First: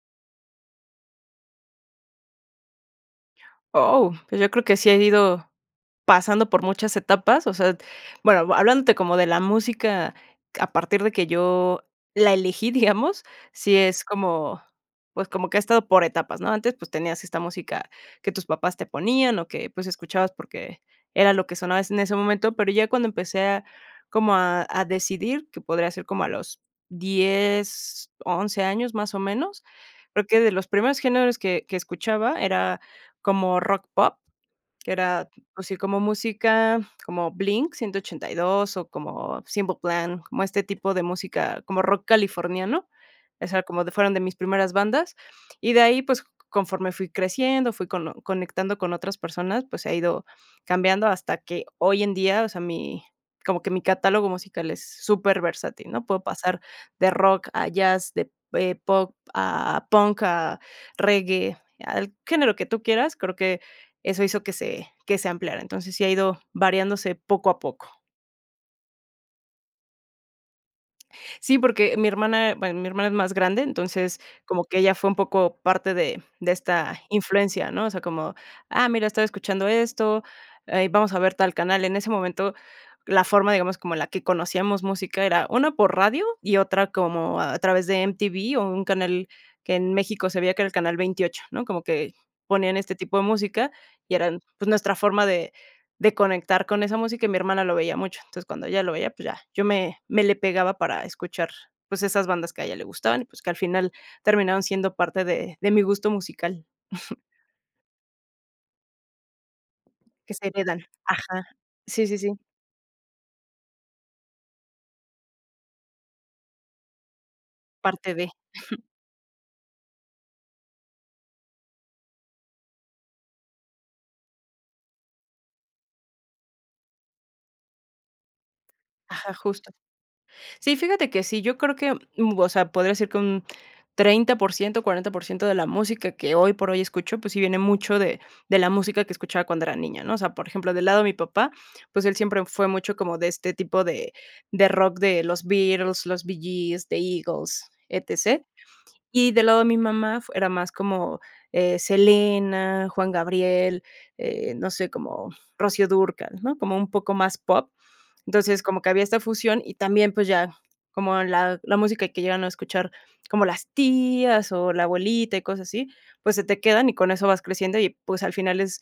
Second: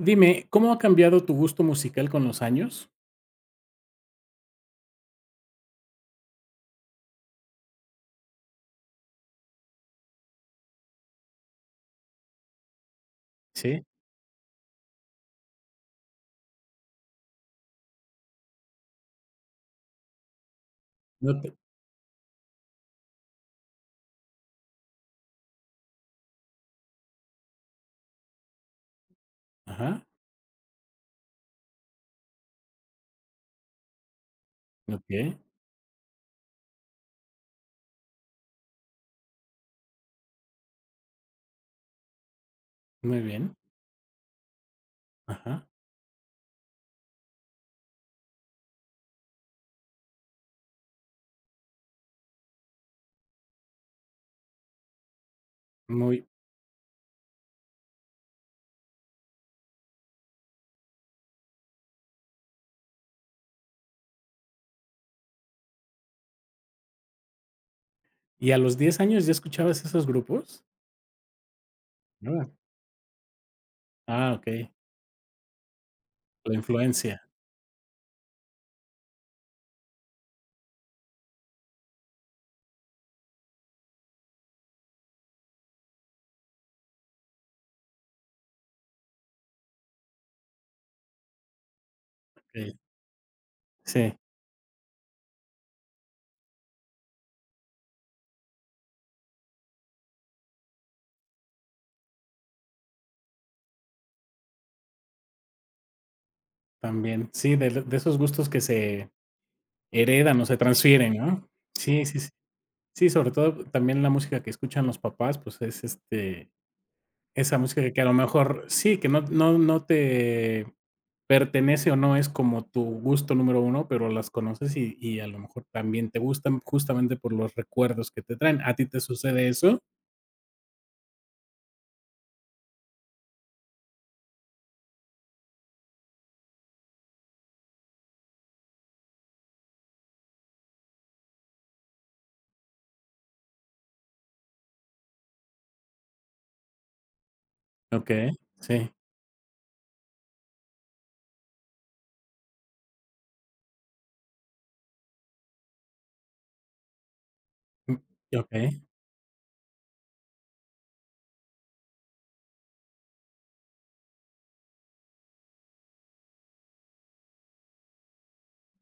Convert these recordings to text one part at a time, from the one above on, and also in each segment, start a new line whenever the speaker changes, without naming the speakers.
Dime, ¿cómo ha cambiado tu gusto musical con los años?
Oh, pues, yo creo que sí he ido pasando por muchas etapas, o sea, bueno, hablándote como de la música, a partir de que yo la elegí, digamos, sí
Sí.
es como, pues, como que ha estado por etapas, ¿no? Antes, pues, tenías esta música que tus papás te ponían, o que, pues, escuchabas porque era
No
lo que
te
sonaba es en ese momento, pero ya cuando empecé a como a a decidir, que podría ser como a los 10, 11 años, más o menos,
Ajá.
creo que de los primeros géneros que que escuchaba era como rock pop, que era,
Okey.
pues, sí, como música, como Blink 182 o como Simple Plan, como este tipo de música, como rock californiano,
Muy
o
bien.
sea, como de fueron de mis primeras bandas.
Ajá.
Y de ahí, pues, conforme fui creciendo, fui cono conectando con otras personas, pues, he ido cambiando hasta que, hoy en día, o sea, mi como que mi catálogo musical es superversatil, ¿no? Puedo
Muy
pasar de rock a jazz, de, eh, pop, a punk, a reggae, al género que tú quieras. Creo que eso hizo que se que se ampliara. Entonces, sí ha ido variándose poco a poco.
¿Y a los 10 años ya escuchabas esos grupos?
Sí, porque mi hermana,
[unintelligible]
bueno, mi hermana es más grande, entonces,
Ah,
como
okey.
que ella fue un poco parte de de
La
esta
influencia.
influencia, ¿no?, o sea, como: "Ah, mira, estoy escuchando esto, eh, vamos a ver tal canal". En ese momento, la forma, digamos, como la que conocíamos música era una por radio y otra como a través de M-T-V o un canal que en México se veía, que era el canal 28 ¿no?, como que ponían
Sí.
este tipo de música y
Sí.
eran, pues, nuestra forma de de conectar con esa música, y mi hermana lo veía mucho, entonces, cuando ella lo veía, pues, ya, yo me, me le pegaba para escuchar, pues, esas bandas que a ella le gustaban, y pues, que al final terminaron siendo parte de de mi gusto musical.
También, sí, del de esos gustos que se
Que
heredan o
se
se
quedan,
transfieren,
ajá,
¿no?, sí,
sí sí
sí, sí.
sí.
Sí, sobre todo también la música que escuchan los papás, pues es, este, esa música que a lo
Parte de.
mejor, sí que no no no te pertenece, o no es como tu gusto número 1 pero las conoces y y a lo mejor también te gustan, justamente por los recuerdos que te traen, ¿a ti te
Ajá,
sucede
justo,
eso?
sí, fíjate que sí, yo creo que, mm, o sea, podría ser que un 30 por ciento o 40 por ciento de la música que hoy por hoy escucho, pues, sí viene mucho de de la música que escuchaba cuando era niña, ¿no?, o sea, por ejemplo, del lado de mi papá, pues él siempre fue mucho como de este tipo de de rock de los Beatles, los Bee Gees, de Eagles,
Okey,
etc.
sí.
Y del lado de mi mamá, era más como, eh, Selena, Juan Gabriel, eh, no sé, como Rocío Dúrcal, ¿no?, como un poco más pop,
[unintelligible]
entonces, como
Okey.
que había esta fusión y también, pues ya, como la la música que llegan a escuchar como las tías o la abuelita y cosas así, pues se te quedan y con eso vas creciendo y pues al final es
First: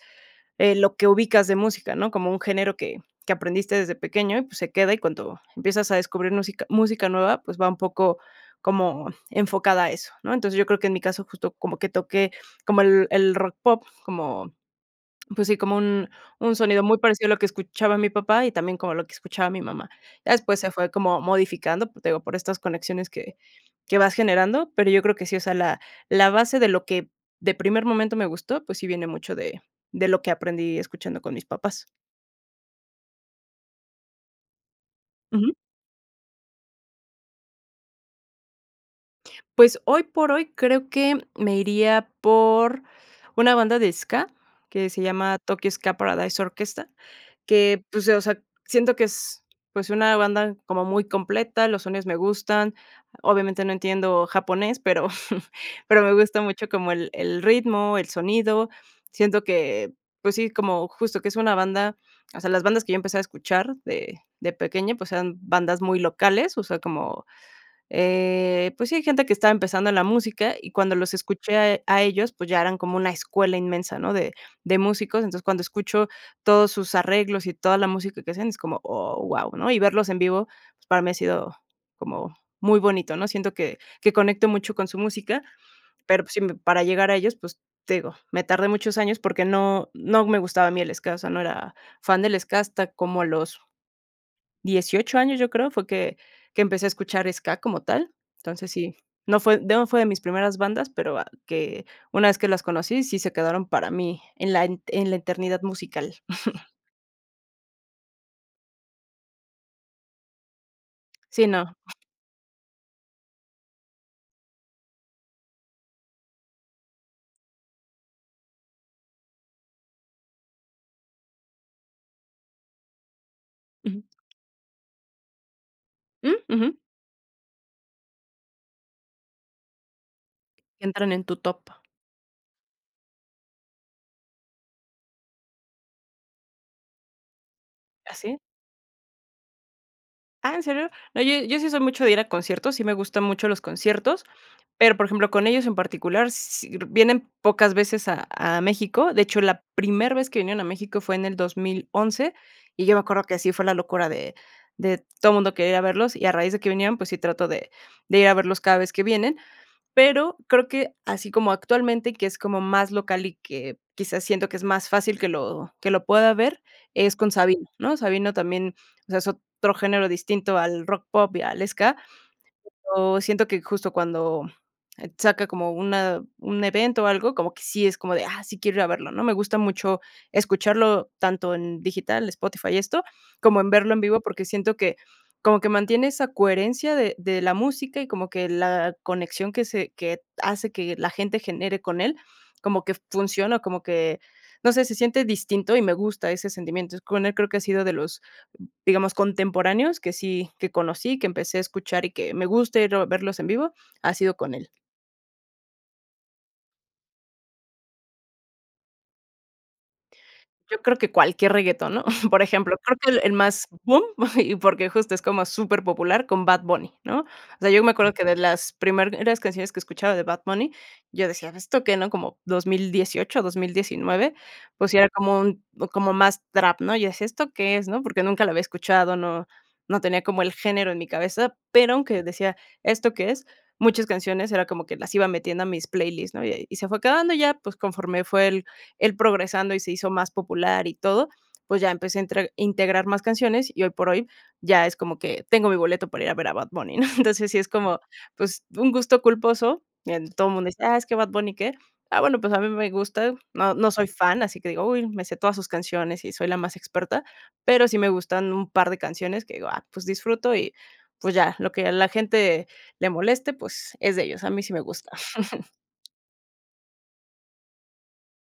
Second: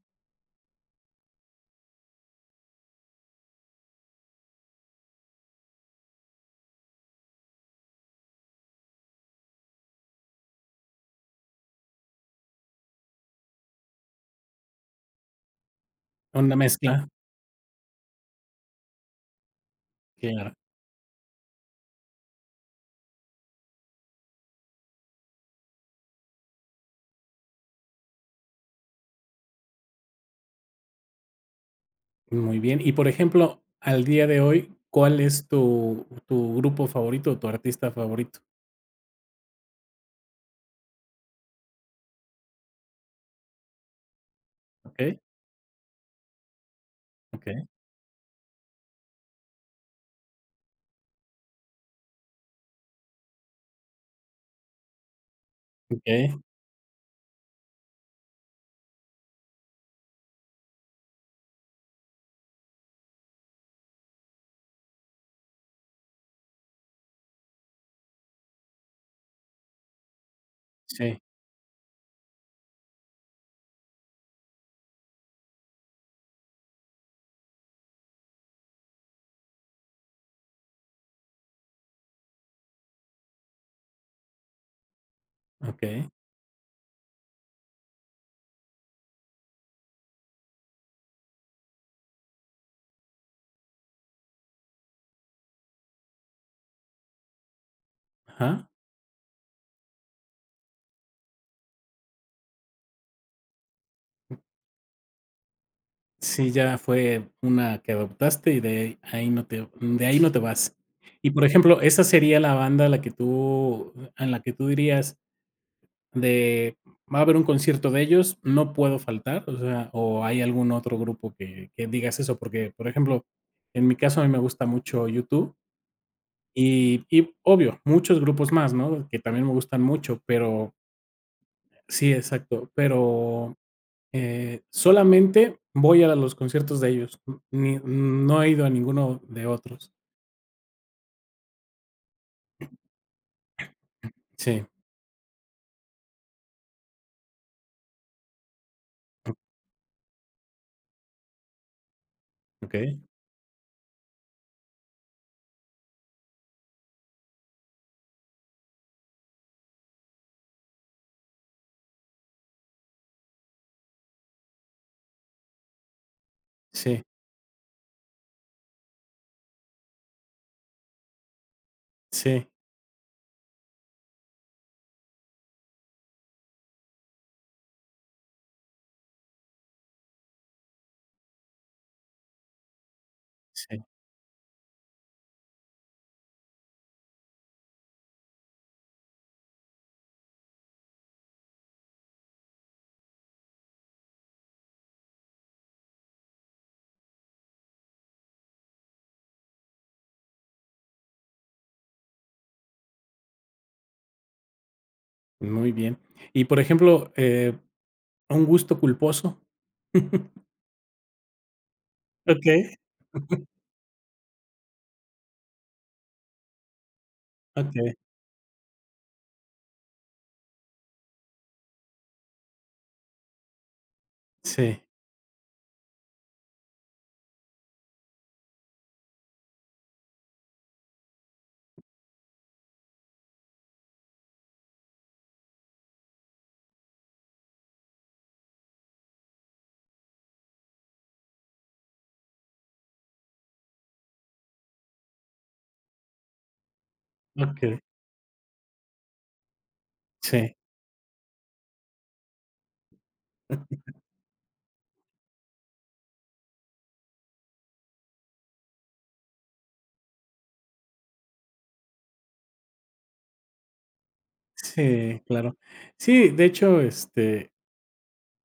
lo que ubicas de música, ¿no?, como un género que que aprendiste desde pequeño y pues se queda y cuando empiezas a descubrir música música nueva, pues, va un poco como enfocada a eso, ¿no?, entonces yo creo que en mi caso justo como que toqué como el el rock pop, como, pues sí, como un un
Donde
sonido muy
mezcla.
parecido a lo que escuchaba mi papá y también como lo que escuchaba mi mamá, ya
Claro.
después se fue como modificando, por eso te digo, por estas conexiones que que vas generando, pero yo creo que sí, o sea, la la base de lo que, de primer momento me gustó, pues, sí viene mucho de de lo que aprendí escuchando con mis papás.
Muy bien, y por ejemplo, al día de hoy, ¿cuál es
Ujú.
tu tu grupo favorito o tu artista favorito?
Pues hoy por hoy, creo que me iría por una banda de Ska, que se
Okey.
llama Tokyo Ska Paradise Orchestra
Okey.
que pues, eh, o sea, siento que es, pues, una banda como muy completa, los sonidos me gustan, obviamente no entiendo japonés, pero pero me
Okey.
gusta mucho como el el ritmo, el sonido, siento que, pues, sí, como justo que es una banda, o sea, las bandas que yo empezaba a escuchar de de pequeña, pues, eran bandas muy locales, o sea, como, eh, pues sí, gente que estaba empezando en la música, y cuando los
Sí.
escuché a a ellos, pues ya eran como una escuela inmensa, ¿no?, de de músicos, entonces, cuando escucho todos sus arreglos y toda la música que hacen, es como, oh, wao, ¿no?, y verlos en vivo, pues para mí ha sido como muy bonito, ¿no?, siento que que conecto mucho con su música,
Okey.
pero, pues sí me para llegar a ellos, pues, te digo, me tardé muchos años porque no no me gustaba a mí el Ska, o sea, no era fan del Ska, hasta como a los 18 años, yo creo, fue que que empecé a escuchar ska, como tal,
Ajá.
entonces, sí, no fue no fue de mis primeras bandas, pero va que, una vez que las conocí, sí se quedaron para mí, en la en la eternidad musical.
Sí, ya fue una que adoptaste y de ahí ahí no te de ahí no te vas. Y por
Sí, no.
ejemplo, ¿esa sería la banda a la que tú en la que tú dirías de: "Va a haber un concierto de ellos, no puedo faltar", o sea, o hay algún otro grupo que que digas eso? Porque por ejemplo, en mi
Ujú.
caso a mí me gusta mucho U-2.
¿Mm? Ujú.
Y y obvio, muchos grupos más, ¿no?, que también me gustan mucho, pero
Entran en tu top.
Sí, exacto, pero, eh, solamente voy a los conciertos de ellos, mm ni
¿Ah
mm,
sí?
no he ido a ninguno de otros.
Ah, ¿en serio? No, yo yo sí soy mucho de ir a conciertos, sí me gustan mucho los conciertos,
Sí.
pero, por ejemplo, con ellos en particular, sí vienen pocas veces a a México. De hecho, la primer vez que vinieron a México fue en el 2011 y yo
Okey.
me acuerdo que así fue la locura de de todo mundo quería ir a verlos, y a raíz de que vinieron, pues sí trato de de ir a verlos cada vez que vienen. Pero creo que así como actualmente que es como más local, y que quizás siento que es más fácil que lo que lo pueda ver,
Sí.
es con Sabino, ¿no? Sabino también, o sea, es otro género distinto al rock pop y al ska.
Sí.
Pero siento que justo cuando, eh, saca como una un evento o algo, como que sí es como de, ah, sí quiero ir a verlo, ¿no? Me gusta mucho escucharlo tanto en digital, Spotify y esto, como en
Sí.
verlo en vivo, porque siento que, como que mantiene esa coherencia de de la música, y como que la conexión que se que hace que la gente genere con él, como que funciona, como que, no sé, se siente distinto, y me gusta ese sentimiento. Entonces con él, creo que ha sido de los, digamos, contemporáneos que sí que conocí, que empecé a escuchar, y que me guste ir a verlos en vivo, ha sido con él.
Muy bien. Y, por ejemplo, eh, ¿un gusto culposo?
Yo creo que cualquier reguetón, ¿no?, por ejemplo,
Okey.
creo que el el más boom, y porque justo es como superpopular con Bad Bunny, ¿no?, o sea, yo me
Okey.
acuerdo que de las primeras canciones que escuchaba de Bad Bunny, yo decía: "¿Esto qué no?", como 2018, 2019,
Sí.
pues, sí era como un como más trap, ¿no?, yo decía: "¿Esto que es?", ¿no?, porque nunca lo había escuchado, no no tenía como el género en mi cabeza, pero aunque decía: "¿Esto qué es?", muchas canciones, era como que las iba metiendo a mis playlist, ¿no?, y se fue quedando ya, pues conforme fue el el progresando y se hizo más popular y todo, pues ya empecé a intre integrar más canciones y hoy por hoy ya es como que: "Tengo mi boleto para ir a ver a Bad Bunny", ¿no? Entonces, sí es
Okey.
como, pues, un gusto culposo. El, todo
Sí.
mundo dice: "Ah, es que Bad Bunny, ¿qué?", ah, bueno, pues a mí me gusta. No, no soy fan, así que digo: "Uy me sé todas sus canciones y soy la más experta", pero sí me gustan un par de canciones que digo: "Ah, pues disfruto y pues, ya", lo que la gente le moleste, pues, es de ellos, a mí sí me gusta.
Sí, claro. Sí, de hecho, este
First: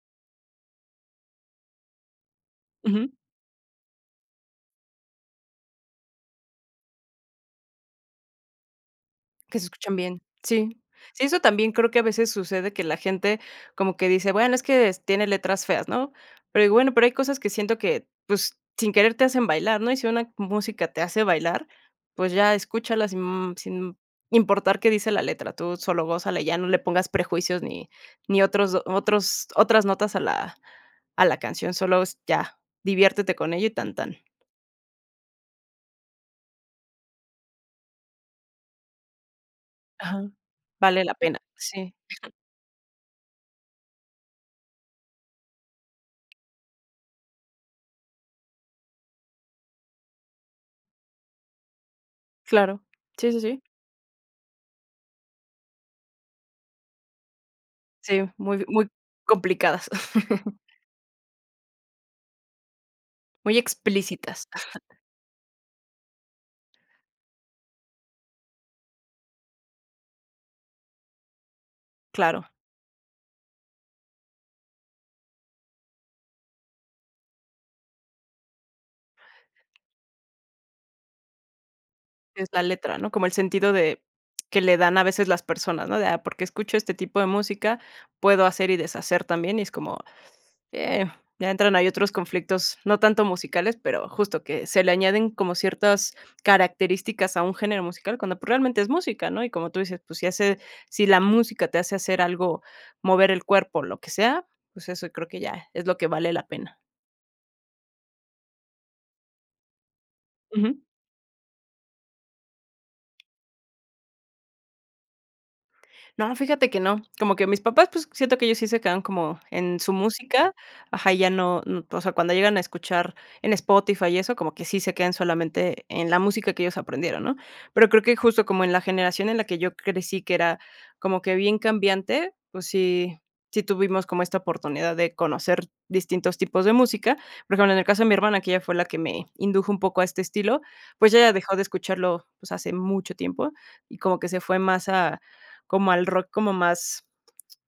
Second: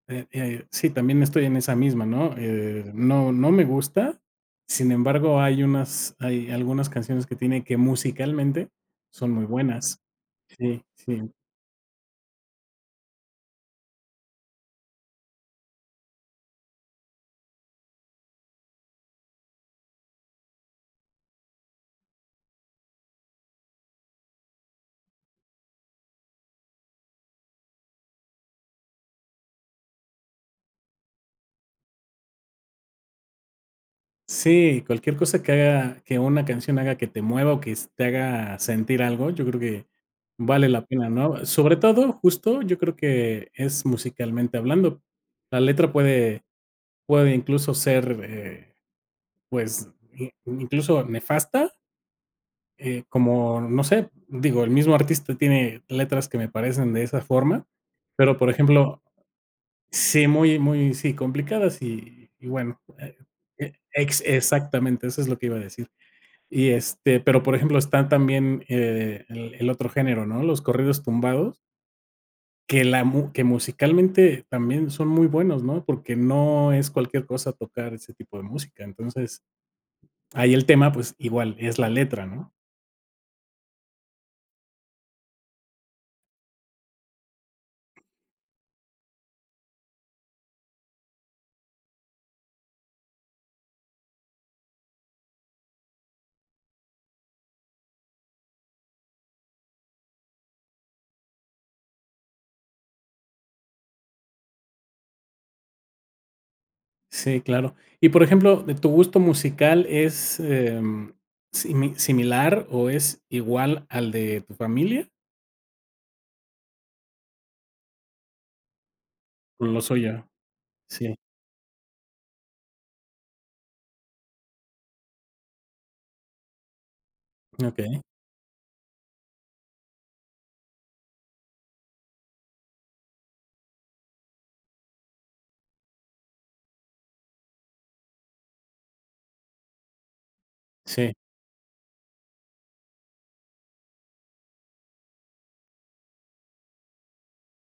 Eh, eh, sí, también estoy en esa misma, ¿no?, eh,
Ujú.
no no me gusta. Sin embargo, hay unas hay algunas canciones que tiene que musicalmente, son muy
Que se escuchan
buenas.
bien. Sí,
Sí, sí.
sí, eso también creo que a veces sucede que la gente como que dice: "Bueno, es que tiene letras feas", ¿no?, pero, bueno, pero hay cosas que siento que, pues, sin querer te hacen bailar, ¿no?, y si una música te hace bailar, pues, ya escúchala sin sin importar qué dice la letra, tú solo gózala, ya no le pongas prejuicios, ni ni otros otros otras notas a la a la canción, solos ya diviértete con ello y tan tan.
Sí, cualquier cosa que haga, que una canción haga que te mueva o que te haga sentir algo, yo creo que
Ajá.
vale la
Vale
pena,
la pena.
¿no?, sobre
Sí.
todo, justo, yo creo que es musicalmente hablando. La letra puede puede incluso ser, eh, pues, i incluso, nefasta.
Claro,
Eh,
sí, sí, sí.
como no sé, digo, el mismo artista tiene letras que me parecen de esa forma,
Sí,
pero por
muy, muy
ejemplo.
complicadas.
Sí, muy muy sí, complicadas y y bueno, e
Muy
e ex
explícitas.
exactamente eso es lo que iba a decir. Y, este, pero por ejemplo, están también, eh, el el otro género, ¿no?, los corridos tumbados.
Claro.
Que la mu que musicalmente también son muy buenos, ¿no?, porque no es cualquier cosa tocar ese tipo de música. Entonces, ahí el tema, pues, igual, es la letra,
Es
¿no?
la letra, ¿no?, como el sentido de, que le dan a veces las personas, ¿no?, de: "Ah, por qué escucho este tipo de música, puedo hacer y deshacer también", y es como, eh, ya entran, hay otros conflictos, no tanto musicales, pero justo que se le añaden como ciertas características a un género musical, cuando, pues, realmente es música, ¿no?, y como tú dices, pues, si hace si la música te hace hacer algo, mover el cuerpo, lo que sea, pues, eso creo que ya es lo que vale la pena.
Sí, claro. Y, por ejemplo, de tu gusto musical, ¿es,
Ujú.
em, simi similar o es igual al de tu familia?
No, fíjate que no, como que mis papás, pues, siento que ellos sí se quedan como
Con
en
lo
su
suyo.
música, ajá,
Sí.
y ya no, mm, o sea, cuando llegan a escuchar en Spotify y eso, como que sí se quedan solamente en la música que ellos aprendieron, ¿no?, pero
Okey.
creo que justo como en la generación en la que yo crecí que era como que bien cambiante, pues, sí, sí tuvimos como esta oportunidad de conocer distintos tipos de música. Pues bueno, en el caso de mi hermana, que ella fue la que me indujo un poco a este estilo, pues
Sí.
ella dejó de escucharlo, pues, hace mucho tiempo, y como que se fue más a como al rock como más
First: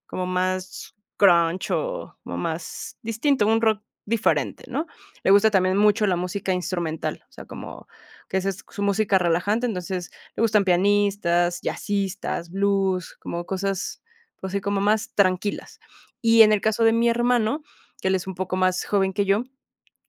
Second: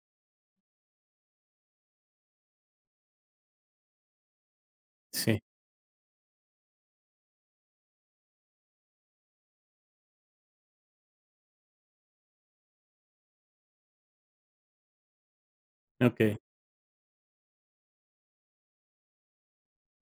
como más Grunge o más distinto, un rock diferente, ¿no?, le
Sí.
gusta también mucho la música instrumental, o sea, como, que esa es su música relajante, entonces, le gustan pianistas, jazzistas, blues, como cosas, así como más tranquilas.
Okey.
Y en el caso de mi hermano, que él es un poco más joven que yo,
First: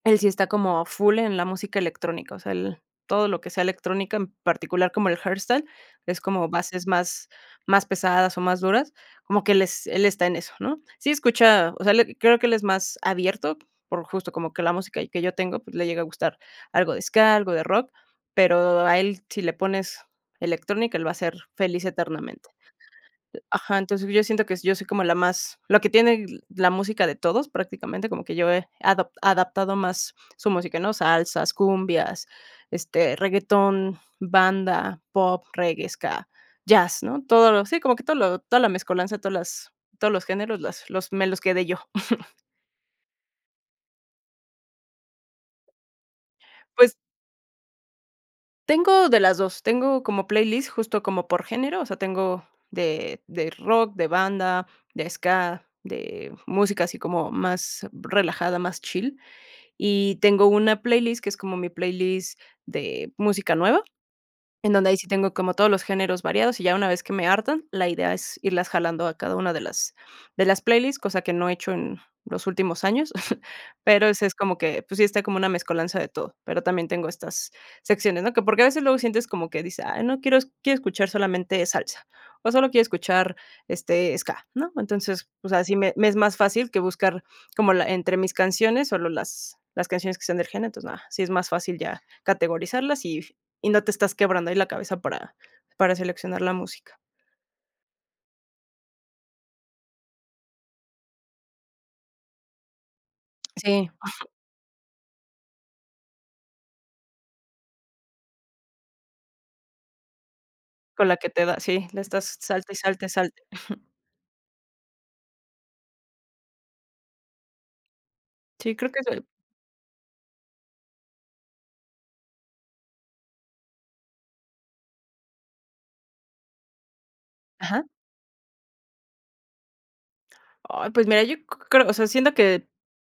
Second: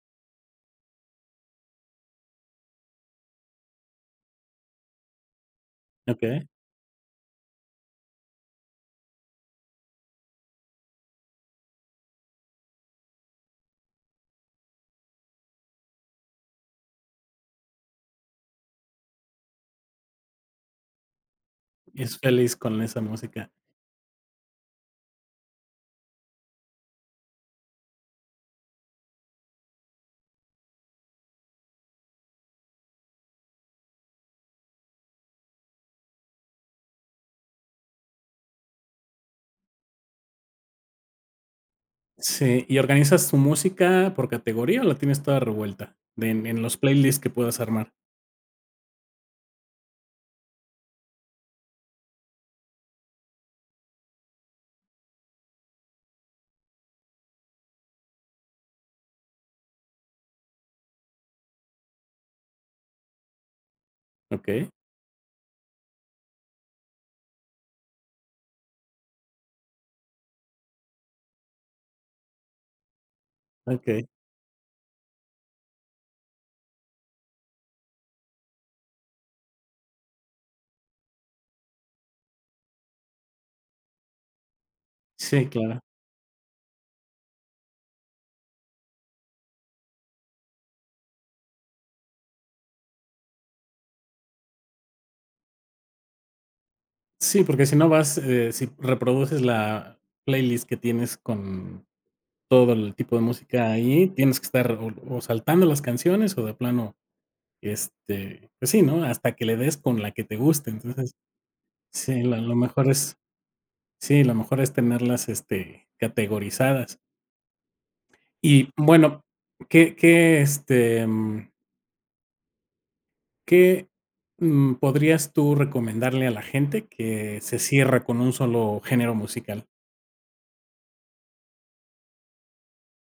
él sí está como full en la música electrónica, o sea, él todo lo que sea electrónica, en particular como el hardstyle, es como
Okey.
bases más más pesadas o más duras, como que él es él está en eso, ¿no?, sí escucha, o sea, él creo que, él es más abierto, por justo como que la música que yo tengo, pues, le llega a gustar algo de ska, algo de rock, pero a él si le pones electrónica, él va a ser feliz
Es
eternamente.
feliz con esa música.
Ajá, entonces yo siento que yo soy como la más la que tiene la música de todos prácticamente como que yo he adap adaptado más su música ¿no?, salsas, cumbias, este, reguetón, banda, pop, reggae, ska, jazz, ¿no?, todo lo sí, como que todo lo toda la mescolanza, todas las todos los géneros, las los me los quedé yo.
Sí, ¿y organizas tu música por categoría o la tienes toda revuelta?, de en en los
Pues.
playlist que puedas armar.
Tengo de las 2. Tengo como playlist justo como por género, o sea, tengo de de rock, de banda, de ska, de música así como más relajada, más chill. Y tengo una playlist que es como mi playlist de música nueva,
Okey.
en donde ahí sí tengo como todos los géneros variados, y ya una vez que me hartan, la idea es irlas jalando a cada una de las de las playlist, cosa que no he hecho en los últimos años. Pero,
Okey.
ese es como que, pues sí, está como una mezcolanza de todo. Pero también tengo estas secciones, ¿no?, que porque a veces luego sientes como que dices: "Ay no quiero quiero escuchar solamente salsa, o solo quiero escuchar, este, ska", ¿no?, entonces,
Sí,
o sea, sí
claro.
me me es más fácil que buscar como la entre mis canciones, solo las las canciones que sean de gene, entonces nada, sí es más fácil ya categorizarlas y y no te estás quebrando ahí la cabeza para para seleccionar la música.
Sí, porque si no vas, eh, si reproduces la playlist que tienes con todo el tipo de música
Sí.
ahí, tienes que estar o o saltando las canciones o de plano, este, pues sí, ¿no?, hasta que le des con la que te guste.
Con
Entonces,
la que te da, sí, le
sí,
estás
la lo
salte, y
mejor
salte, y
es
salte.
sí, lo mejor es tenerlas, este, categorizadas. Y,
Sí, creo que
bueno,
soy
¿qué qué, este, mm ¿que, mm, podrías tú recomendarle a la gente que se
Ajá.
cierra con un solo género musical?
Ay, pues, mira, yo c creo o sea, siento que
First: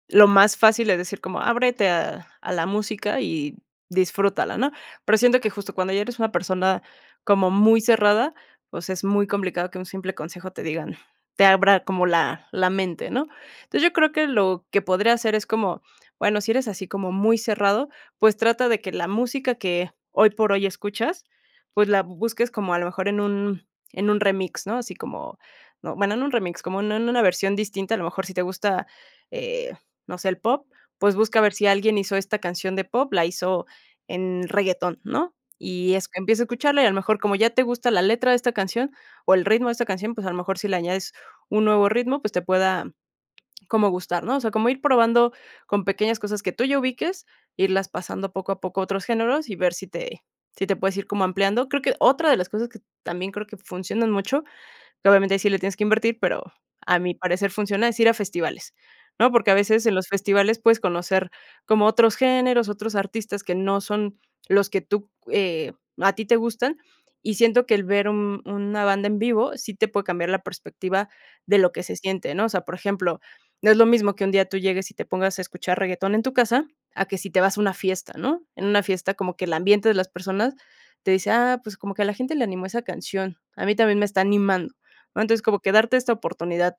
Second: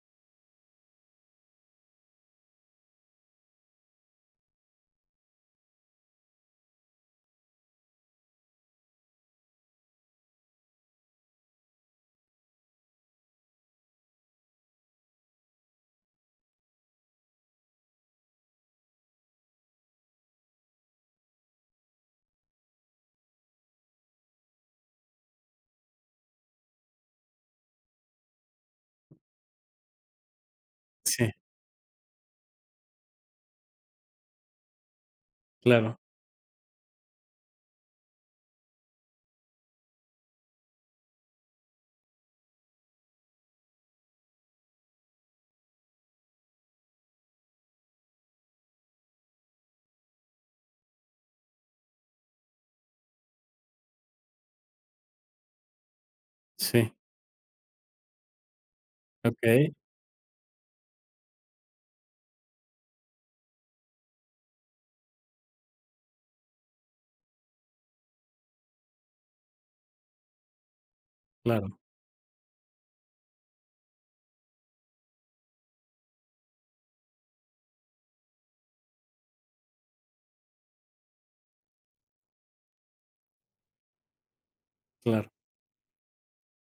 lo más fácil, es decir como: "Ábrete a a la música y disfrútala", ¿no?, pero siento que, justo, cuando ya eres una persona como muy cerrada, pues, es muy complicado que un simple consejo te digan te abra como la la mente, ¿no? Entonces, yo creo que lo que podría hacer es como, bueno, si eres así como muy cerrado, pues, trata de que la música que hoy por hoy escuchas, pues, la bu busques como, a lo mejor, en un en un remix, ¿no?, así como, no, bueno, no en un remix, como en en una versión distinta, a lo mejor si te gusta, eh, no sé, eh, el pop, pues
Sí.
busca ver si alguien hizo esta canción de pop, la hizo en reggaetón, ¿no? Y
Claro.
es empieza a escucharla y a lo mejor como ya te gusta la letra de esta canción o el ritmo de esta canción, pues, a lo mejor, si le añades un nuevo ritmo, pues, te pueda como gustar, ¿no? O sea, como ir probando con pequeñas cosas que tú ya ubiques, irlas pasando poco a poco a otros géneros y ver si te si te puedes ir como ampliando. Creo que otra de las cosas que también creo que funcionan mucho, que, obviamente, ahí sí le tienes que invertir, pero
Sí.
a mi parecer funciona, es ir a festivales, ¿no?, porque a
Okey.
veces en los festivales puedes conocer como otros géneros, otros artistas que no son los que tú, eh, a ti te gustan, y siento que el ver un una banda en vivo sí te puede cambiar la perspectiva de lo
Claro.
que se siente, ¿no?, o sea, por ejemplo, no es lo mismo que un día tú llegues y te pongas a escuchar reguetón en tu casa, a que si te vas a una fiesta, ¿no?, en una fiesta como que el ambiente de las personas te dice: "Ah, pues, como que a la gente le animó esa canción, a mí también me está animando", ¿no?
Claro.
Entonces, como que darte esta oportunidad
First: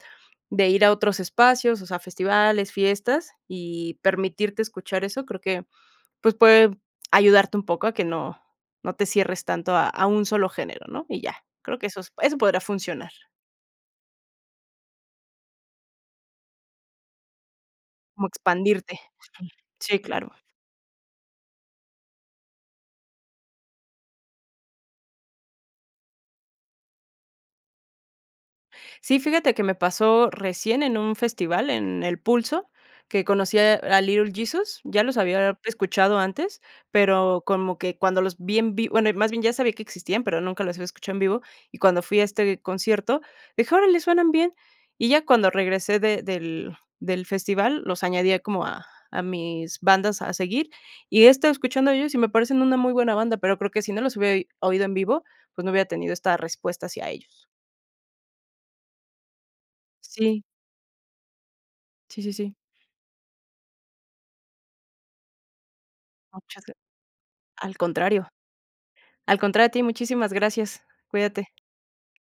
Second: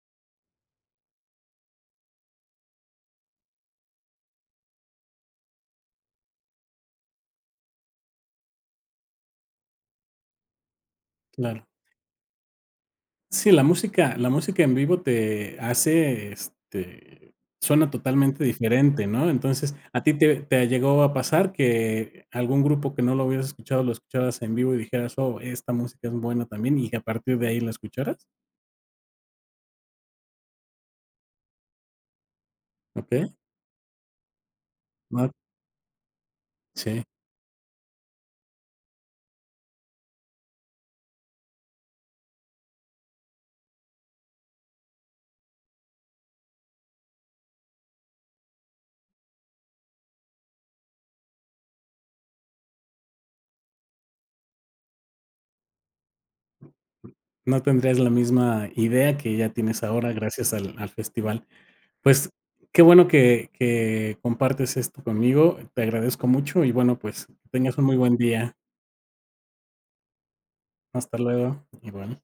de ir a otros espacios, o sea, festivales, fiestas y permitirte escuchar eso, creo que, pues, puede ayudarte un poco a que no no te cierres tanto a a un solo género, ¿no?, y ya.
Claro.
Creo que esos eso podrá funcionar.
Sí, la música la música en vivo te hace, este, suena
Como
totalmente
expandirte.
diferente, ¿no? Entonces,
Sí,
¿a ti
claro.
te te llegó a pasar que algún grupo que no lo hubieras escuchado lo escucharas en vivo y dijeras: "Oh, esta música es buena también", y que a partir de ahí la escucharas?
Sí, fíjate que me pasó recién en un festival en El Pulso, que
Okey.
conocí a a Little Jesus, ya los
Guau.
había escuchado antes,
Sí.
pero como que cuando los vi en vi bueno, más bien ya sabía que existían, pero nunca los había escuchado en vivo. Y cuando fui a este concierto, dije: "Órale, suenan bien". Y ya, cuando regresé de del del festival, los añadí como a a mis bandas a seguir. Y he estado escuchando de ellos y me parecen una muy buena banda, pero creo que si no los hubiera i oído en vivo, pues, no hubiera tenido esta respuesta hacia ellos.
No tendrías la misma idea que ya tienes ahora
Sí.
gracias al al festival.
Sí,
Pues,
sí, sí.
qué bueno que que compartes esto conmigo. Te agradezco
Muchas
mucho y
gra
bueno, pues, que
al
tengas un muy buen
contrario.
día.
Al contrario a ti, muchísimas gracias.
Hasta
Cuídate.
luego. Igual.